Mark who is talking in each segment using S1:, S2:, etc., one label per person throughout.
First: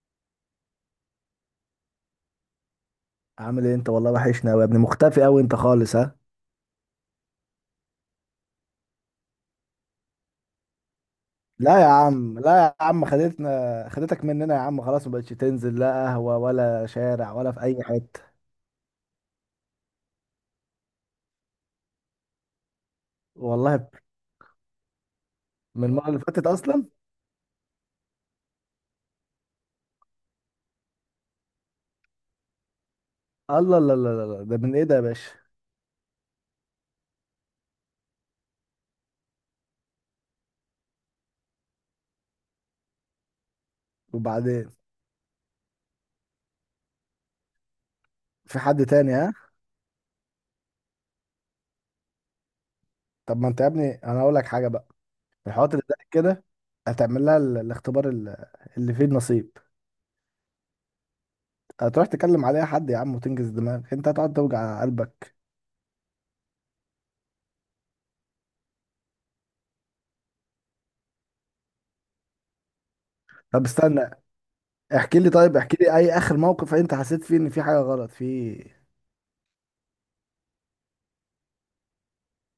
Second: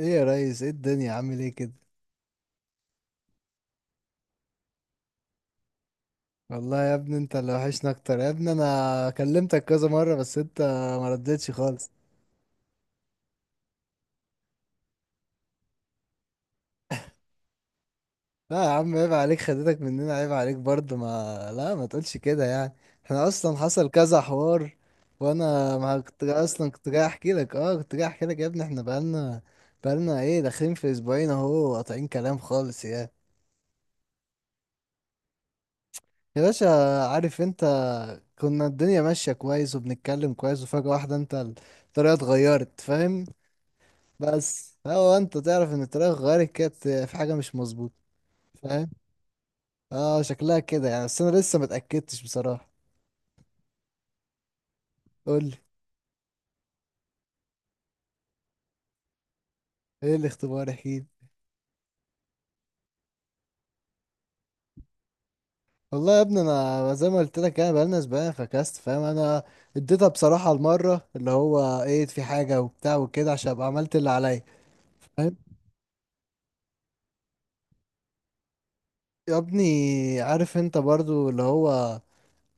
S1: ايه يا ريس، ايه الدنيا، عامل ايه كده؟
S2: عامل ايه انت؟ والله وحشنا قوي يا ابني، مختفي قوي انت خالص، ها.
S1: والله يا ابني انت اللي وحشنا اكتر يا ابني. انا كلمتك كذا مره، بس انت ما ردتش
S2: لا يا
S1: خالص.
S2: عم لا يا عم خدتنا، خدتك مننا يا عم، خلاص ما بقتش تنزل لا قهوة ولا شارع ولا في اي حتة.
S1: لا يا عم عيب عليك، خدتك مننا، عيب عليك برضه. ما لا ما تقولش كده يعني. احنا اصلا
S2: والله
S1: حصل كذا حوار. وانا
S2: من
S1: ما
S2: المرة اللي
S1: كنت جا-
S2: فاتت
S1: اصلا
S2: اصلا.
S1: كنت جاي احكي لك، يا ابني. احنا بقالنا ايه، داخلين في اسبوعين اهو، قاطعين كلام خالص، يا
S2: الله، لا لا لا لا، ده من ايه ده يا باشا؟
S1: يا باشا، عارف انت، كنا الدنيا ماشيه كويس وبنتكلم كويس، وفجاه واحده انت الطريقه اتغيرت. فاهم؟
S2: وبعدين،
S1: بس هو انت تعرف ان الطريقه اتغيرت كانت في حاجه مش مظبوطه.
S2: في حد
S1: فاهم؟
S2: تاني؟ ها.
S1: اه شكلها كده يعني، بس انا لسه ما اتاكدتش بصراحه.
S2: طب ما انت يا ابني، انا هقول لك حاجة بقى،
S1: قول
S2: في
S1: لي،
S2: الحوارات اللي زي كده هتعمل لها الاختبار اللي فيه النصيب.
S1: ايه الاختبار، احكيلي.
S2: هتروح تكلم عليها حد يا عم وتنجز دماغك، انت هتقعد توجع قلبك.
S1: والله يا ابني انا زي ما قلت لك، انا بقالنا اسبوعين فكست، فاهم؟ انا اديتها بصراحه المره اللي هو ايه، في حاجه وبتاع وكده، عشان
S2: طب
S1: ابقى عملت اللي
S2: استنى،
S1: عليا.
S2: احكي لي
S1: فاهم؟
S2: طيب احكي لي اي اخر موقف انت حسيت فيه ان في حاجه غلط في،
S1: يا ابني عارف انت برضو اللي هو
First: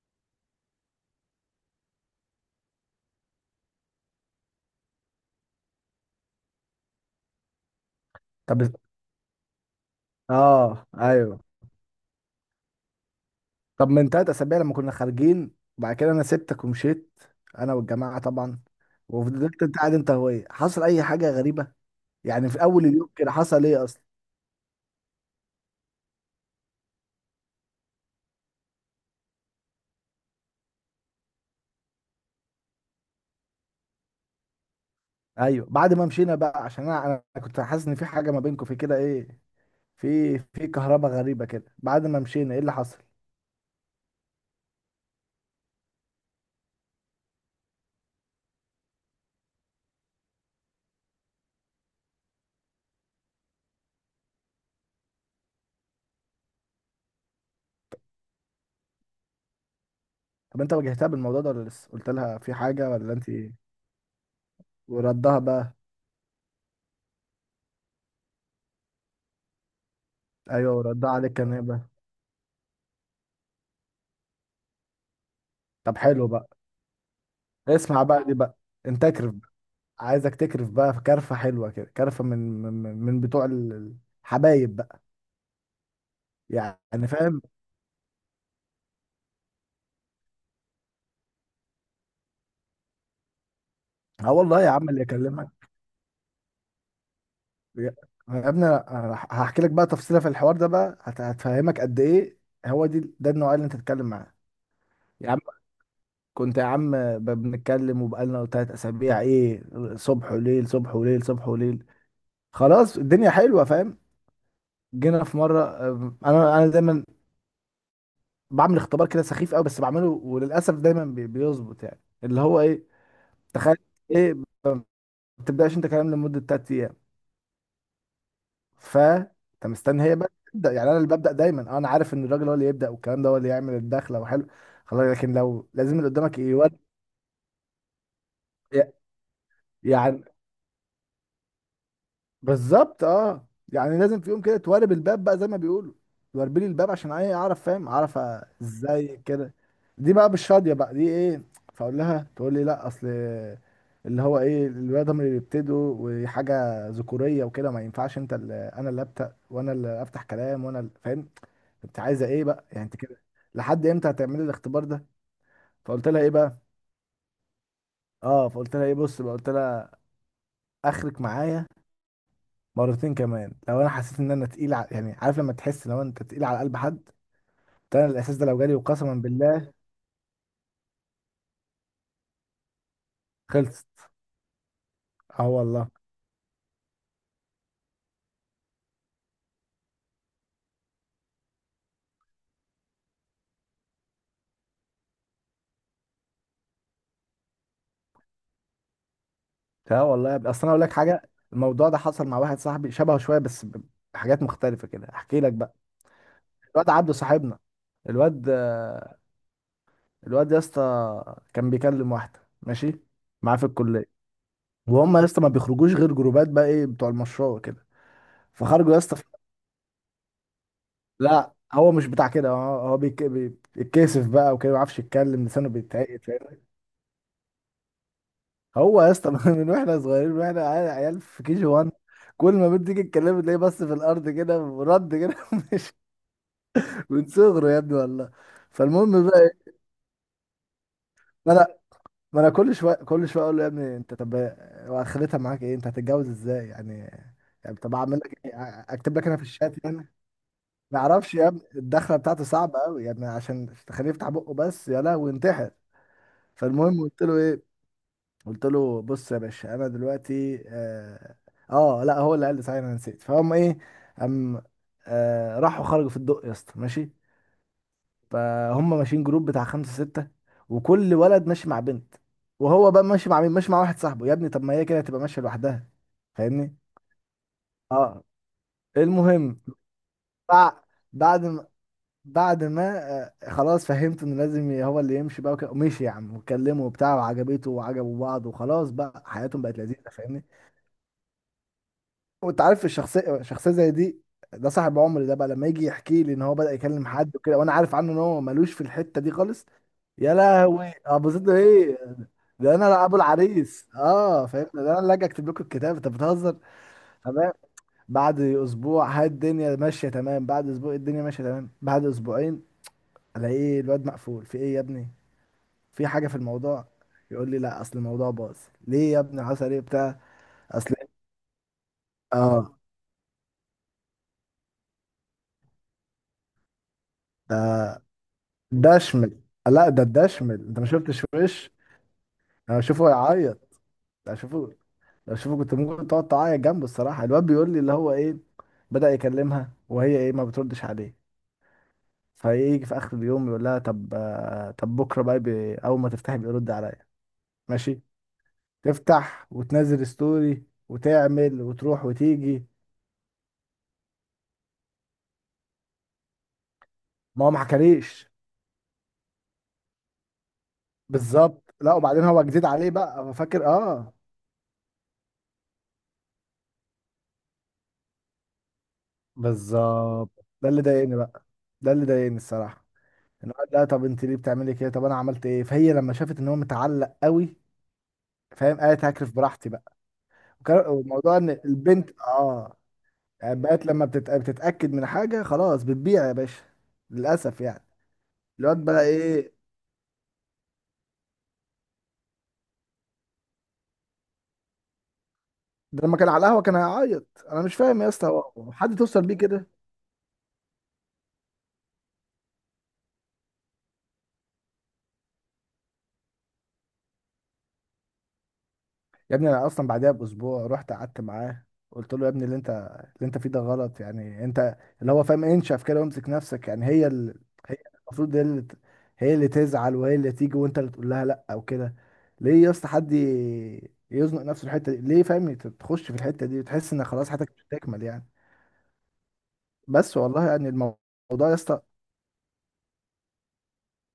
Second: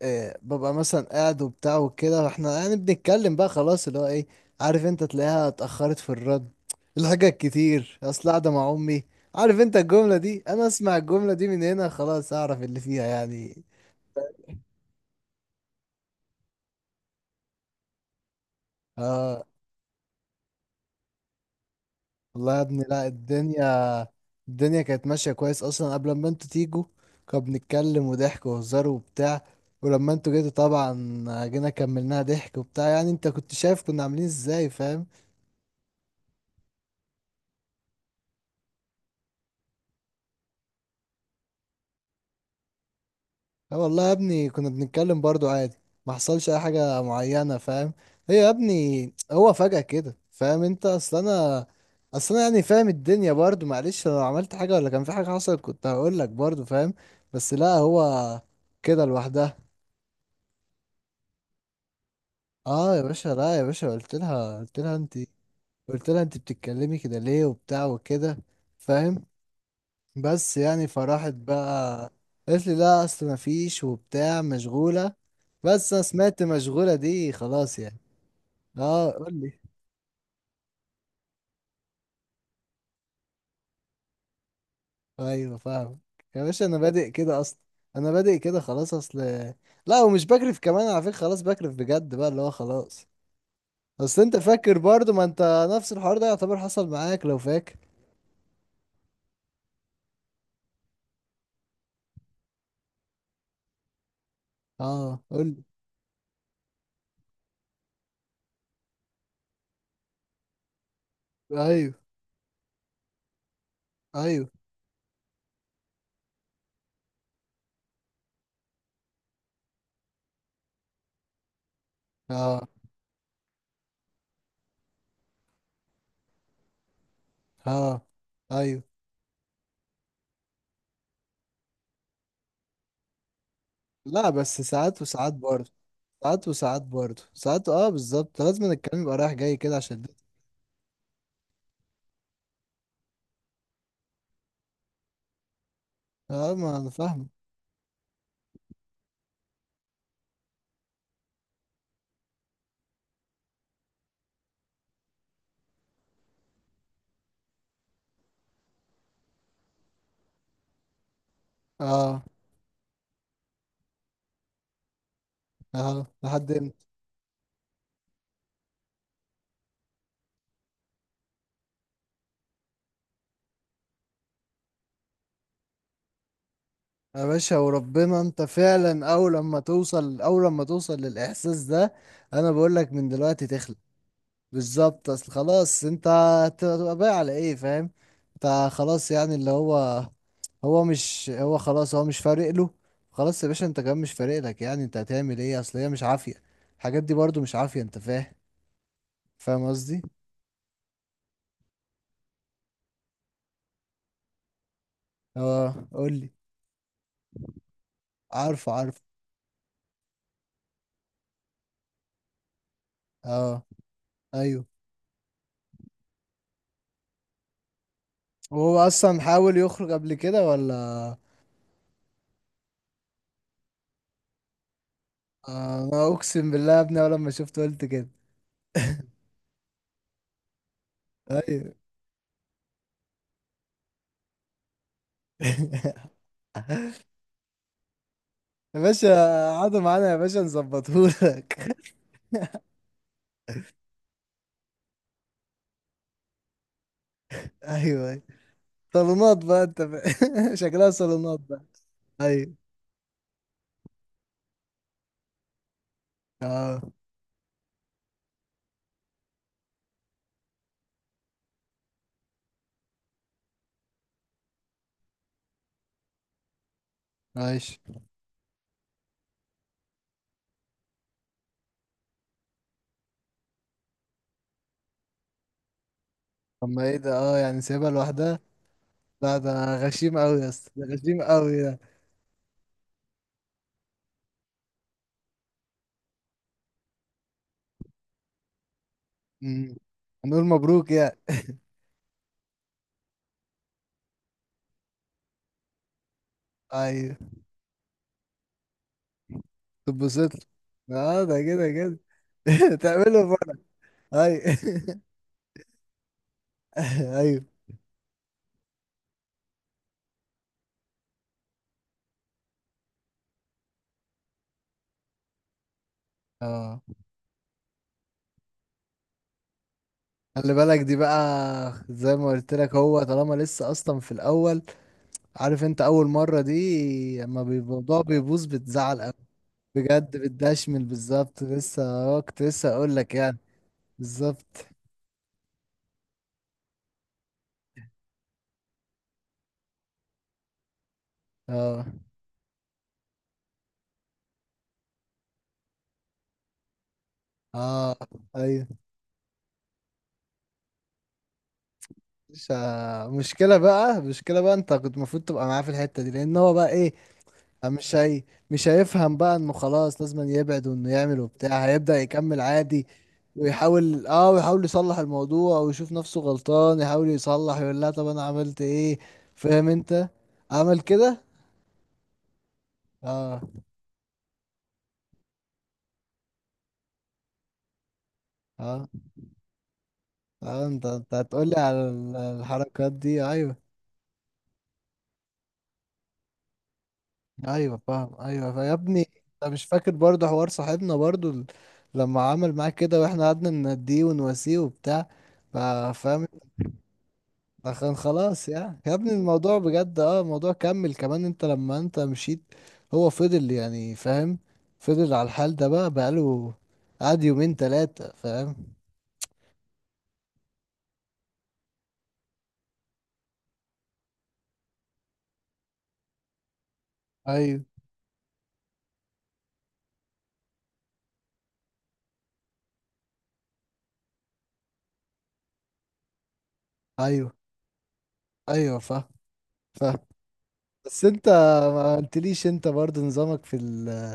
S1: إيه، ببقى مثلا قاعد وبتاع وكده، واحنا يعني بنتكلم بقى، خلاص اللي هو ايه، عارف انت، تلاقيها اتأخرت في الرد، الحاجات كتير، اصل قاعدة
S2: طب.
S1: مع امي. عارف انت الجملة دي، انا
S2: اه
S1: اسمع الجملة
S2: ايوه،
S1: دي من هنا خلاص اعرف اللي فيها يعني.
S2: طب من تلات اسابيع لما كنا خارجين، وبعد كده انا سبتك ومشيت، انا والجماعه طبعا،
S1: اه
S2: وفضلت انت قاعد انت وهي، حصل اي حاجه غريبه؟ يعني
S1: والله يا
S2: في
S1: ابني،
S2: اول
S1: لا،
S2: اليوم كده حصل ايه اصلا؟
S1: الدنيا كانت ماشية كويس اصلا قبل ما انتوا تيجوا. كنا بنتكلم وضحك وهزار وبتاع. ولما انتوا جيتوا طبعا، جينا كملناها ضحك وبتاع، يعني انت كنت شايف كنا عاملين ازاي. فاهم؟
S2: ايوه، بعد ما مشينا بقى، عشان انا كنت حاسس ان في حاجه ما بينكم في كده، ايه؟ في كهرباء غريبه كده بعد ما مشينا، ايه اللي حصل؟
S1: اه والله يا ابني، كنا بنتكلم برضو عادي، ما حصلش اي حاجة معينة. فاهم؟ هي يا ابني هو فجأة كده، فاهم انت، اصل انا يعني فاهم الدنيا برضو، معلش لو عملت حاجة ولا كان في حاجة حصلت كنت هقول لك برضو. فاهم؟ بس لا، هو كده لوحدها.
S2: طب انت واجهتها بالموضوع ده ولا لسه؟ قلت لها في حاجه
S1: اه يا
S2: ولا
S1: باشا
S2: انت ايه؟
S1: لا يا باشا، قلت لها انت،
S2: وردها بقى؟
S1: قلت لها انت بتتكلمي كده ليه، وبتاع وكده. فاهم؟ بس
S2: ايوه،
S1: يعني
S2: وردها
S1: فراحت
S2: عليك كان إيه بقى؟
S1: بقى قالت لي لا اصل ما فيش وبتاع، مشغولة. بس
S2: طب
S1: انا
S2: حلو
S1: سمعت
S2: بقى،
S1: مشغولة دي خلاص يعني.
S2: اسمع بقى دي بقى، انت
S1: اه قول
S2: اكرف بقى،
S1: لي.
S2: عايزك تكرف بقى، في كرفه حلوه كده، كرفه من بتوع الحبايب بقى،
S1: ايوه فاهم. يا باشا انا
S2: يعني
S1: بادئ كده
S2: فاهم.
S1: اصلا، انا بادئ كده خلاص. اصل لا، ومش بكرف كمان على فكرة، خلاص بكرف بجد بقى اللي هو خلاص. اصل
S2: اه
S1: انت
S2: والله يا
S1: فاكر
S2: عم اللي
S1: برضو، ما
S2: يكلمك.
S1: انت نفس الحوار ده يعتبر حصل معاك لو فاكر.
S2: يا يا ابني، أنا هحكي لك بقى تفصيله في الحوار ده بقى، هتفهمك قد ايه هو دي، ده النوع اللي انت تتكلم معاه.
S1: اه
S2: يا عم،
S1: قول لي.
S2: كنت يا عم بنتكلم وبقالنا تلات اسابيع ايه، صبح وليل، صبح وليل، صبح وليل،
S1: ايوه،
S2: خلاص الدنيا حلوه، فاهم.
S1: ايوه.
S2: جينا في مره، انا دايما بعمل اختبار كده سخيف قوي، بس بعمله وللاسف دايما بيظبط، يعني اللي هو
S1: اه.
S2: ايه، تخيل، ايه ما بتبداش انت كلام لمده 3 ايام،
S1: اه ايوه.
S2: ف انت مستني هي بقى تبدا، يعني انا اللي ببدا دايما. انا عارف ان الراجل هو اللي يبدا، والكلام ده هو اللي يعمل الدخله
S1: لا
S2: وحلو
S1: بس ساعات
S2: خلاص،
S1: وساعات
S2: لكن لو
S1: برضو.
S2: لازم اللي قدامك
S1: ساعات
S2: يود
S1: وساعات برضه ساعات، اه بالظبط، لازم الكلام يبقى رايح جاي كده عشان ده.
S2: يعني. بالظبط، اه، يعني لازم في يوم كده توارب الباب بقى زي ما بيقولوا،
S1: اه
S2: توربلي
S1: ما انا
S2: الباب عشان
S1: فاهم.
S2: ايه؟ اعرف، فاهم؟ اعرف ازاي كده، دي بقى بالشاديه بقى دي، ايه. فاقول لها، تقول لي لا اصل اللي هو ايه، الولاد هم اللي بيبتدوا وحاجه ذكوريه وكده، ما ينفعش انت اللي انا اللي ابدا وانا اللي افتح كلام وانا اللي، فاهم. انت
S1: اه.
S2: عايزه ايه بقى يعني انت كده؟ لحد امتى هتعملي الاختبار ده؟
S1: اه
S2: فقلت لها ايه
S1: لحد
S2: بقى،
S1: امتى.
S2: اه، فقلت لها ايه، بص بقى، قلت لها اخرك معايا مرتين كمان، لو انا حسيت ان انا تقيل ع... يعني عارف لما تحس لو انت تقيل على قلب حد،
S1: يا باشا
S2: ده انا
S1: وربنا
S2: الاحساس
S1: انت
S2: ده لو جالي
S1: فعلا،
S2: وقسما
S1: اول لما
S2: بالله
S1: توصل اول لما توصل للاحساس ده، انا بقول لك من دلوقتي تخلق.
S2: خلصت.
S1: بالظبط، اصل
S2: اه
S1: خلاص
S2: والله.
S1: انت هتبقى باقي على ايه؟ فاهم؟ انت خلاص يعني اللي هو، هو مش هو خلاص هو مش فارق له. خلاص يا باشا، انت كمان مش فارق لك، يعني انت هتعمل ايه؟ اصل هي مش عافية، الحاجات دي برضو مش عافية، انت فاهم؟ فاهم قصدي؟
S2: اه والله يا ابني. اصل انا اقول لك حاجه، الموضوع ده حصل مع واحد صاحبي، شبهه شويه بس بحاجات مختلفه كده، احكي لك بقى.
S1: اه قول لي.
S2: الواد عبده صاحبنا، الواد
S1: عارفه، عارفه.
S2: الواد يا اسطى كان بيكلم واحده ماشي معاه
S1: اه
S2: في الكليه،
S1: ايوه.
S2: وهم يا اسطى ما بيخرجوش غير جروبات بقى، ايه، بتوع المشروع وكده،
S1: وهو
S2: فخرجوا يا اسطى.
S1: اصلا حاول يخرج قبل كده ولا؟
S2: لا، هو مش بتاع كده، هو بيتكسف بقى وكده، ما بيعرفش يتكلم، لسانه
S1: آه، انا
S2: بيتعقد،
S1: اقسم
S2: فاهمني.
S1: بالله يا ابني اول لما شفته قلت كده.
S2: هو يا اسطى، من واحنا صغيرين، من واحنا عيال، عيال في كي جي
S1: ايوه.
S2: 1، كل ما بنت تيجي تكلمه تلاقيه بس في الارض كده ورد كده مش من صغره يا ابني والله.
S1: يا باشا،
S2: فالمهم بقى إيه،
S1: قعدوا معانا يا باشا
S2: ما
S1: نظبطهولك.
S2: انا ما انا كل شويه كل شويه اقول له يا ابني انت، طب واخرتها معاك ايه؟ انت هتتجوز ازاي يعني؟ يعني طب
S1: ايوه،
S2: اعمل
S1: أيوة.
S2: لك إيه؟ اكتب لك
S1: صالونات
S2: انا في
S1: بقى انت
S2: الشات يعني؟
S1: شكلها
S2: ما اعرفش
S1: صالونات
S2: يا ابني،
S1: بقى.
S2: الدخله بتاعته
S1: ايوه.
S2: صعبه قوي، يعني عشان تخليه يفتح بقه بس يا لهوي، ينتحر.
S1: اه.
S2: فالمهم قلت له ايه، قلت له بص يا باشا، انا دلوقتي لا، هو اللي قال لي صحيح، انا نسيت، فهم ايه، هم، راحوا خرجوا في الدق يا اسطى ماشي،
S1: ماشي.
S2: فهم ماشيين جروب بتاع خمسة ستة، وكل ولد ماشي مع بنت، وهو بقى ماشي مع مين؟ ماشي مع واحد صاحبه، يا ابني طب ما هي كده هتبقى ماشية لوحدها،
S1: طب
S2: فاهمني.
S1: ما ايه ده، اه يعني سايبها
S2: اه،
S1: لوحدها. لا
S2: المهم،
S1: ده، غشيم قوي يا اسطى،
S2: بع-
S1: ده غشيم
S2: بعد
S1: قوي
S2: ما
S1: ده.
S2: بعد ما خلاص فهمت ان لازم هو اللي يمشي بقى وكده، ومشي يا عم، واتكلموا وبتاع، وعجبته، وعجبوا بعض، وخلاص بقى حياتهم
S1: أمم.
S2: بقت لذيذه،
S1: هنقول
S2: فاهمني.
S1: مبروك يا...
S2: وانت عارف الشخصيه، شخصيه زي دي، ده صاحب عمري، ده بقى لما يجي يحكي لي ان هو بدأ يكلم
S1: ايوه.
S2: حد وكده، وانا عارف عنه ان هو ملوش في الحته دي خالص،
S1: تتبسط
S2: يا لهوي
S1: له. اه ده
S2: ابوظت له
S1: كده كده.
S2: ايه، ده انا ابو
S1: تعمله بره.
S2: العريس،
S1: اي.
S2: اه فاهم، ده انا اللي اجي اكتب لكم الكتاب، انت بتهزر.
S1: ايوه.
S2: تمام، بعد اسبوع هاي الدنيا ماشيه تمام، بعد اسبوع الدنيا ماشيه تمام، بعد اسبوعين الاقي الواد مقفول في ايه يا ابني، في حاجه في
S1: اه.
S2: الموضوع. يقول لي لا، اصل الموضوع باظ. ليه يا ابني حصل ايه بتاع؟
S1: خلي بالك
S2: اصل،
S1: دي بقى، زي ما قلت لك،
S2: اه،
S1: هو طالما لسه اصلا في الاول. عارف انت، اول مره دي اما بيبقى الموضوع
S2: ده
S1: بيبوظ
S2: ده
S1: بتزعل قوي.
S2: شمل لا ده
S1: بجد
S2: ده شمل انت
S1: بتدشمل،
S2: ما شفتش
S1: بالظبط،
S2: وش،
S1: لسه، كنت لسه
S2: انا
S1: اقول
S2: بشوفه
S1: لك يعني.
S2: يعيط، انا
S1: بالظبط.
S2: بشوفه، لو شوفه كنت ممكن تقعد تعيط جنبه الصراحه. الواد بيقول لي اللي هو ايه، بدأ يكلمها وهي ايه، ما بتردش عليه،
S1: اه.
S2: فيجي في اخر اليوم يقول لها طب، طب بكره بقى اول ما تفتحي بيرد عليا
S1: اه
S2: ماشي،
S1: ايوه.
S2: تفتح وتنزل ستوري وتعمل وتروح
S1: مش،
S2: وتيجي.
S1: مشكله بقى، مشكله بقى انت كنت المفروض تبقى معاه في الحته دي، لان هو بقى ايه.
S2: ما هو ما
S1: مش هي...
S2: حكاليش.
S1: مش هيفهم بقى انه خلاص لازم يبعد، وانه يعمل وبتاع،
S2: بالظبط، لا
S1: هيبدأ
S2: وبعدين
S1: يكمل
S2: هو جديد
S1: عادي.
S2: عليه بقى، هو فاكر، اه.
S1: ويحاول يصلح الموضوع، ويشوف نفسه غلطان، يحاول يصلح، يقول لا طب انا عملت ايه. فاهم انت؟
S2: بالظبط، ده
S1: عمل
S2: اللي ضايقني
S1: كده.
S2: بقى، ده اللي ضايقني الصراحه،
S1: اه.
S2: ان هو قال لا طب انت ليه بتعملي كده؟ طب انا عملت ايه؟ فهي لما شافت ان هو متعلق قوي، فاهم،
S1: اه.
S2: قالت هكرف براحتي بقى.
S1: اه انت انت
S2: وموضوع
S1: هتقول
S2: ان
S1: لي على
S2: البنت، اه،
S1: الحركات دي.
S2: يعني
S1: ايوه.
S2: بقت لما بتتاكد من حاجه خلاص بتبيع يا باشا، للاسف
S1: ايوه
S2: يعني.
S1: فاهم. ايوه يا
S2: الواد
S1: ابني،
S2: بقى
S1: انت
S2: ايه،
S1: مش فاكر برضه حوار صاحبنا برضه لما عمل معاك كده، واحنا قعدنا نناديه ونواسيه وبتاع.
S2: ده لما
S1: فاهم؟
S2: كان على القهوه كان هيعيط، انا مش
S1: عشان
S2: فاهم يا اسطى، هو
S1: خلاص
S2: هو
S1: يعني يا
S2: حد
S1: ابني،
S2: توصل بيه
S1: الموضوع
S2: كده؟
S1: بجد، اه الموضوع كمل كمان انت لما انت مشيت. هو فضل يعني، فاهم، فضل على الحال ده بقى، بقاله قعد يومين تلاتة. فاهم؟
S2: يا ابني انا اصلا بعدها باسبوع رحت قعدت معاه، قلت له يا ابني، اللي انت فيه ده غلط يعني، انت اللي هو فاهم انشف كده، وامسك نفسك، يعني هي اللي،
S1: ايوه.
S2: هي المفروض هي اللي تزعل، وهي اللي تيجي، وانت اللي تقول لها لا او كده. ليه يا اسطى حد يزنق نفسه الحته دي ليه؟ فاهم، تخش في الحته دي وتحس ان خلاص
S1: ايوه.
S2: حياتك مش هتكمل يعني.
S1: ايوه فاهم. فاهم.
S2: بس والله يعني الموضوع،
S1: بس انت
S2: يا اسطى،
S1: ما قلتليش انت برضه نظامك في ال،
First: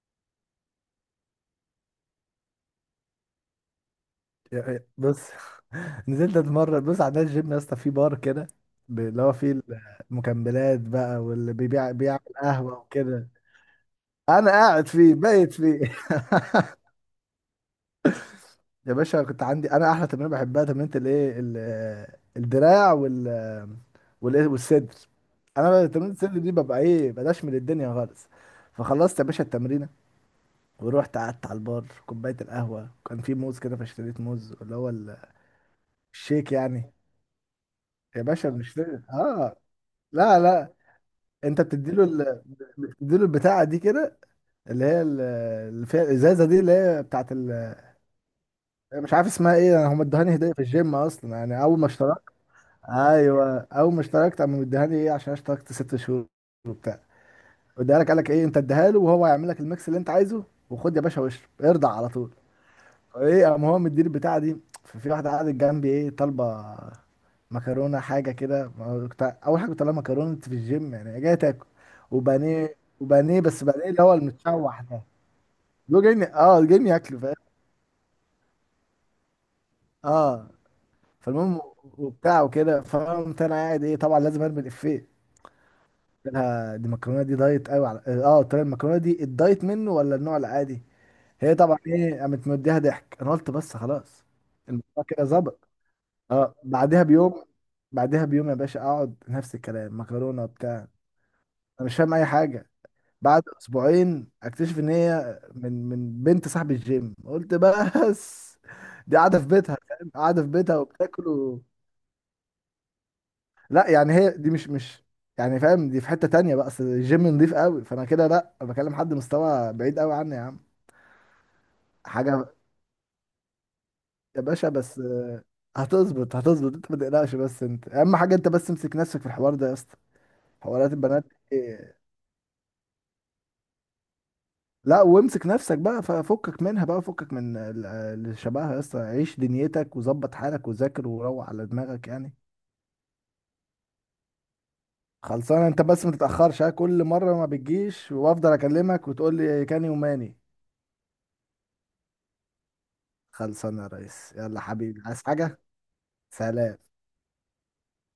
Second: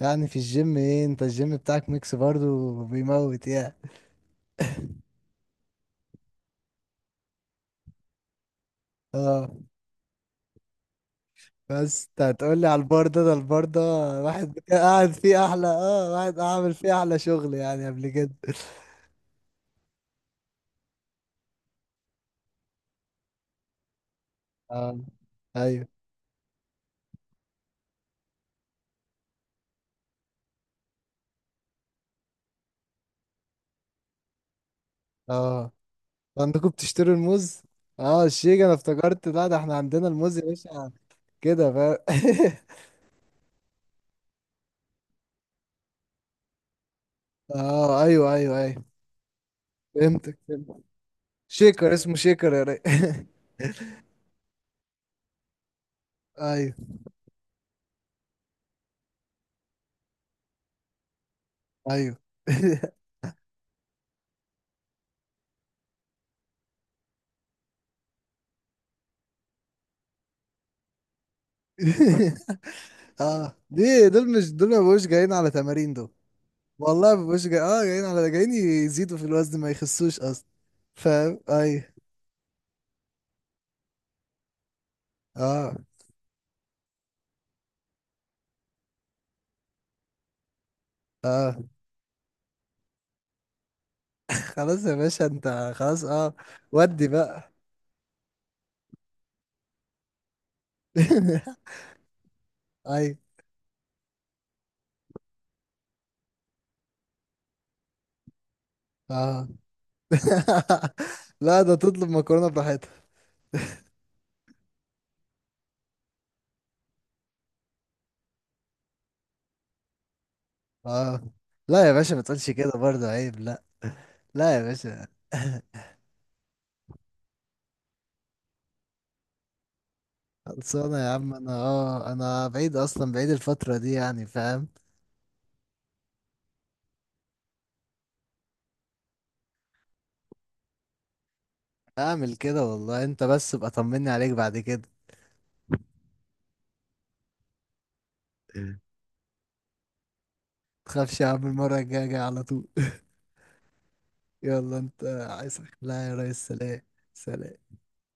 S1: يعني في الجيم، ايه، انت الجيم بتاعك ميكس برضه بيموت يعني.
S2: يعني بص، نزلت اتمرن، بص عندنا الجيم يا اسطى فيه بار كده، اللي هو
S1: اه.
S2: فيه المكملات بقى، واللي بيبيع
S1: بس
S2: بيعمل
S1: انت هتقولي
S2: قهوة
S1: على البار ده
S2: وكده،
S1: ده البار ده
S2: انا
S1: واحد كان
S2: قاعد
S1: قاعد
S2: فيه،
S1: فيه
S2: بايت
S1: احلى،
S2: فيه.
S1: اه واحد عامل فيه احلى شغل يعني قبل كده.
S2: يا باشا، كنت عندي انا احلى تمرين بحبها، تمرينة الايه، الدراع، وال، والايه، والصدر.
S1: اه.
S2: انا بقى
S1: ايوه.
S2: تمرينة الصدر دي ببقى ايه، بلاش من الدنيا خالص. فخلصت يا باشا التمرينة، ورحت قعدت على البار، كوباية القهوة، كان في موز كده، فاشتريت موز اللي هو
S1: اه.
S2: الشيك
S1: عندكم
S2: يعني.
S1: بتشتروا الموز؟
S2: يا
S1: اه
S2: باشا
S1: الشيك، انا
S2: بنشتري
S1: افتكرت لا، ده
S2: اه،
S1: احنا عندنا الموز
S2: لا
S1: يا
S2: لا،
S1: باشا.
S2: انت
S1: كده فاهم.
S2: بتديله ال... بتديله البتاعه دي كده، اللي هي اللي فيها الازازه دي، اللي هي بتاعت ال...
S1: اه ايوه، ايوه، ايوه.
S2: مش عارف اسمها ايه، هم ادوهاني
S1: فهمتك،
S2: هديه في
S1: فهمتك.
S2: الجيم اصلا، يعني اول ما
S1: شيكر، اسمه
S2: اشتركت.
S1: شيكر يا ري...
S2: ايوه، اول ما اشتركت قاموا مديهاني ايه، عشان اشتركت ست شهور
S1: ايوه.
S2: وبتاع، اديها لك، قال لك ايه، انت اديها له وهو هيعمل لك الميكس اللي انت عايزه، وخد يا باشا واشرب، ارضع على
S1: ايوه.
S2: طول. ايه، قام هو مديني البتاعه دي، ففي واحده قعدت جنبي ايه، طالبه مكرونه، حاجه كده، ما اول حاجه كنت طالع مكرونه في الجيم، يعني جاي تاكل، وبانيه وبانيه،
S1: اه
S2: بس بانيه اللي
S1: دي
S2: هو
S1: دول، مش دول ما
S2: المتشوح ده.
S1: بقوش جايين على تمارين
S2: دول
S1: دول.
S2: جايين اه، جايين
S1: والله
S2: ياكلوا،
S1: ما
S2: فاهم.
S1: بقوش جاي، جايين على جايين يزيدوا في الوزن ما يخسوش اصلا.
S2: اه.
S1: فاهم؟
S2: فالمهم
S1: ايوه.
S2: وبتاع وكده، فقمت انا قاعد ايه، طبعا لازم ارمي الافيه،
S1: اه.
S2: قلت لها دي المكرونه دي دايت قوي على، اه، قلت لها المكرونه دي الدايت منه ولا النوع العادي؟ هي
S1: اه.
S2: طبعا ايه قامت مديها ضحك، انا قلت بس خلاص،
S1: خلاص يا
S2: الموضوع كده
S1: باشا،
S2: ظبط.
S1: انت خلاص اه.
S2: اه، بعدها
S1: ودي
S2: بيوم،
S1: بقى.
S2: بعدها بيوم يا باشا اقعد نفس الكلام، مكرونه بتاع. انا مش فاهم اي حاجه.
S1: ايوه.
S2: بعد اسبوعين اكتشف ان هي من بنت صاحب الجيم، قلت بس، دي قاعده في
S1: اه.
S2: بيتها، فاهم، قاعده في بيتها وبتاكل
S1: لا
S2: و...
S1: ده تطلب مكرونة براحتها.
S2: لا، يعني هي دي مش، يعني فاهم، دي في حته تانية بقى، اصل الجيم نضيف قوي، فانا كده لا، أنا بكلم حد مستوى بعيد قوي عني يا عم،
S1: اه. لا يا باشا، ما تقولش
S2: حاجه.
S1: كده برضه عيب، لا.
S2: يا
S1: لا يا
S2: باشا بس،
S1: باشا.
S2: هتظبط، هتظبط، انت ما تقلقش، بس انت اهم حاجه انت بس امسك نفسك في الحوار ده يا اسطى، حوارات
S1: خلصانة يا
S2: البنات
S1: عم،
S2: دي،
S1: انا بعيد اصلا، بعيد الفترة دي يعني. فاهم؟
S2: لا، وامسك نفسك بقى، ففكك منها بقى، فكك من اللي شبهها يا اسطى، عيش دنيتك وظبط حالك وذاكر وروح على دماغك يعني.
S1: اعمل كده والله، انت بس ابقى طمني عليك بعد كده.
S2: خلصانه، انت بس ما تتاخرش ها، كل مره ما بتجيش وافضل اكلمك وتقول لي كان يوماني.
S1: تخافش يا عم، المرة الجاية جاي على طول.
S2: خلصانه يا ريس، يلا
S1: يلا
S2: حبيبي،
S1: انت.
S2: عايز حاجه؟
S1: عايز؟ لا يا ريس،
S2: سلام.
S1: سلام. سلام.